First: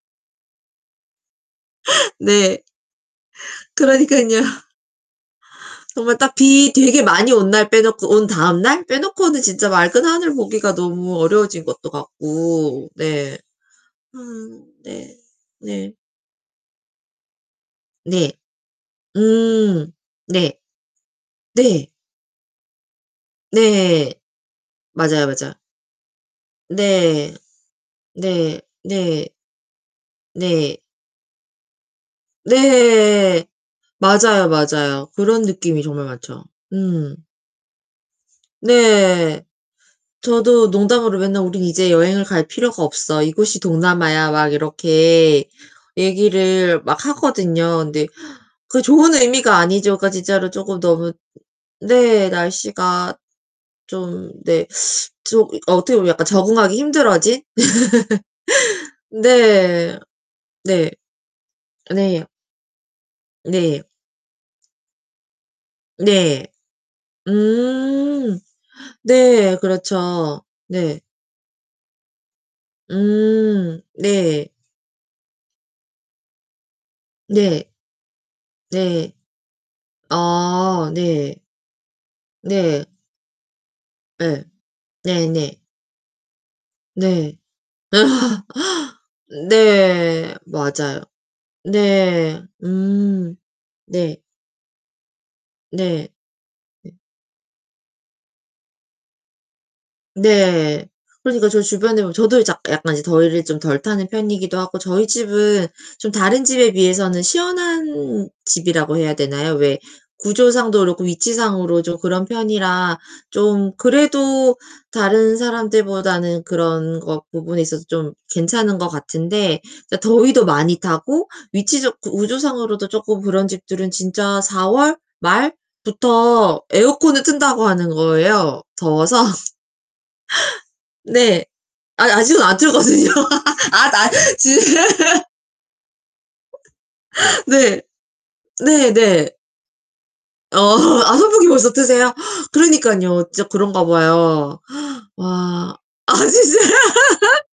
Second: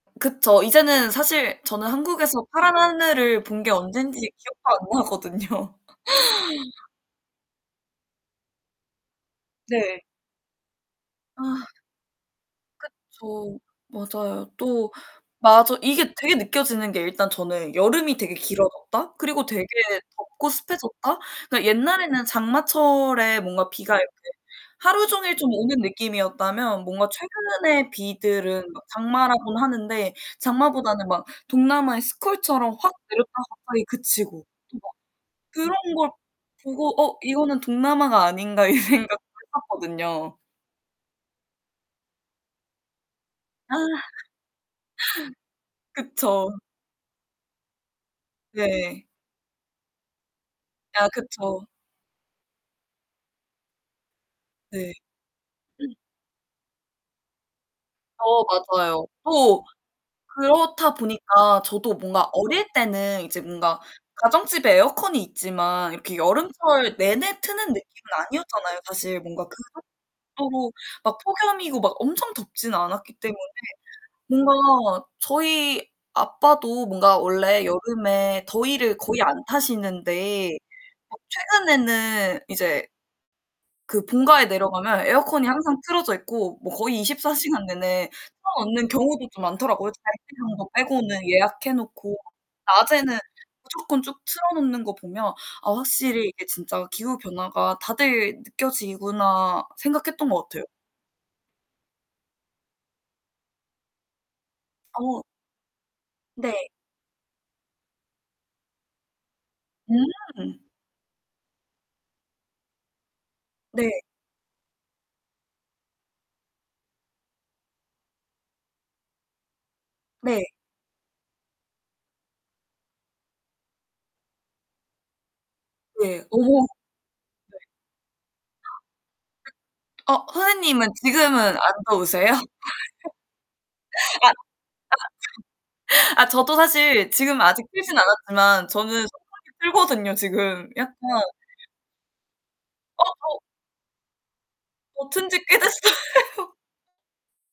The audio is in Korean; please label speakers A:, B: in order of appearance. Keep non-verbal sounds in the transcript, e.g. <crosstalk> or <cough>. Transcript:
A: 그쵸. 이제는 사실 저는 한국에서
B: 네.
A: 파란 하늘을 본 게 언젠지
B: 그러니깐요.
A: 기억도 안 나거든요.
B: 정말 딱 비 되게 많이 온 날 빼놓고 온 다음날 빼놓고는 진짜
A: 네.
B: 맑은 하늘 보기가 너무 어려워진
A: 아.
B: 것도 같고. 네.
A: 그쵸.
B: 아
A: 맞아요. 또
B: 네
A: 맞어
B: 네.
A: 이게 되게 느껴지는 게 일단 저는 여름이
B: 네.
A: 되게 길어졌다. 그리고 되게
B: 음.
A: 덥고
B: 네.
A: 습해졌다. 그니까
B: 네.
A: 옛날에는 장마철에 뭔가 비가 이렇게
B: 네.
A: 하루
B: 맞아요
A: 종일 좀
B: 맞아.
A: 오는 느낌이었다면 뭔가
B: 네
A: 최근에
B: 네
A: 비들은 막
B: 네.
A: 장마라고는 하는데
B: 네.
A: 장마보다는 막 동남아의 스콜처럼 확 내렸다가
B: 네.
A: 갑자기 그치고.
B: 맞아요,
A: 좀 막
B: 맞아요. 그런 느낌이
A: 그런
B: 정말
A: 걸
B: 많죠.
A: 보고
B: 음.
A: 어 이거는 동남아가 아닌가 이 생각도
B: 네.
A: 했었거든요.
B: 저도 농담으로 맨날 우리는 이제 여행을 갈 필요가 없어. 이곳이
A: 아
B: 동남아야. 막 이렇게
A: <laughs> 그쵸.
B: 얘기를 막 하거든요. 근데 그
A: 네.
B: 좋은 의미가 아니죠. 그러니까 진짜로 조금
A: 아
B: 너무
A: 그쵸.
B: 네. 날씨가 좀 네.
A: 네.
B: 좀
A: 음.
B: 어떻게 보면 약간 적응하기 힘들어진?
A: 어 맞아요.
B: <laughs>
A: 또
B: 네 네
A: 그렇다 보니까 저도
B: 네.
A: 뭔가 어릴 때는 이제 뭔가
B: 네.
A: 가정집에 에어컨이 있지만 이렇게
B: 네.
A: 여름철 내내 트는 느낌은
B: 음.
A: 아니었잖아요, 사실. 뭔가 그
B: 네 그렇죠.
A: 정도로
B: 네.
A: 막 폭염이고 막 엄청 덥진 않았기 때문에
B: 음. 네.
A: 뭔가 저희 아빠도 뭔가
B: 네.
A: 원래 여름에 더위를
B: 네.
A: 거의 안 타시는데
B: 아
A: 어
B: 네.
A: 최근에는 이제
B: 네.
A: 그
B: 예.
A: 본가에 내려가면 에어컨이
B: 네네.
A: 항상 틀어져 있고 뭐 거의 24
B: 네.
A: 시간 내내 틀어놓는
B: <laughs>
A: 경우도 좀 많더라고요. 잘 때
B: 네
A: 이런 거
B: 맞아요.
A: 빼고는 예약해 놓고
B: 네
A: 낮에는
B: 음.
A: 무조건 쭉
B: 네.
A: 틀어놓는 거 보면 아
B: 네.
A: 확실히 이게 진짜
B: 네.
A: 기후 변화가 다들 느껴지구나 생각했던 것 같아요.
B: 네. 그러니까 저 주변에 보면 저도 이제 약 약간 이제 더위를 좀 덜 타는 편이기도 하고 저희
A: 더웠
B: 집은 좀 다른
A: 네.
B: 집에 비해서는 시원한 집이라고 해야 되나요? 왜
A: 음.
B: 구조상도 그렇고 위치상으로 좀 그런 편이라 좀
A: 네.
B: 그래도 다른 사람들보다는 그런 것 부분에 있어서 좀 괜찮은 것 같은데 그러니까 더위도
A: 네.
B: 많이 타고 위치적 구조상으로도 조금 그런 집들은 진짜 4월
A: 예. 어머.
B: 말부터 에어컨을
A: 네.
B: 튼다고 하는 거예요, 더워서.
A: 어 선생님은 지금은
B: 네.
A: 안
B: 아
A: 더우세요?
B: 아직은 안 틀었거든요. 아 나
A: <laughs> 아
B: 지 <laughs>
A: 아 저 아 저도 사실 지금
B: <laughs>
A: 아직
B: 네.
A: 틀진 않았지만 저는
B: 네네.
A: 선풍기 틀거든요
B: 어
A: 지금. 약간
B: 아 아 선풍기 벌써 트세요? <gasps>
A: 어
B: 그러니깐요.
A: 더
B: 진짜 그런가 봐요.
A: 저 튼지 꽤
B: 와.
A: 됐어요.
B: 아 진짜 <laughs>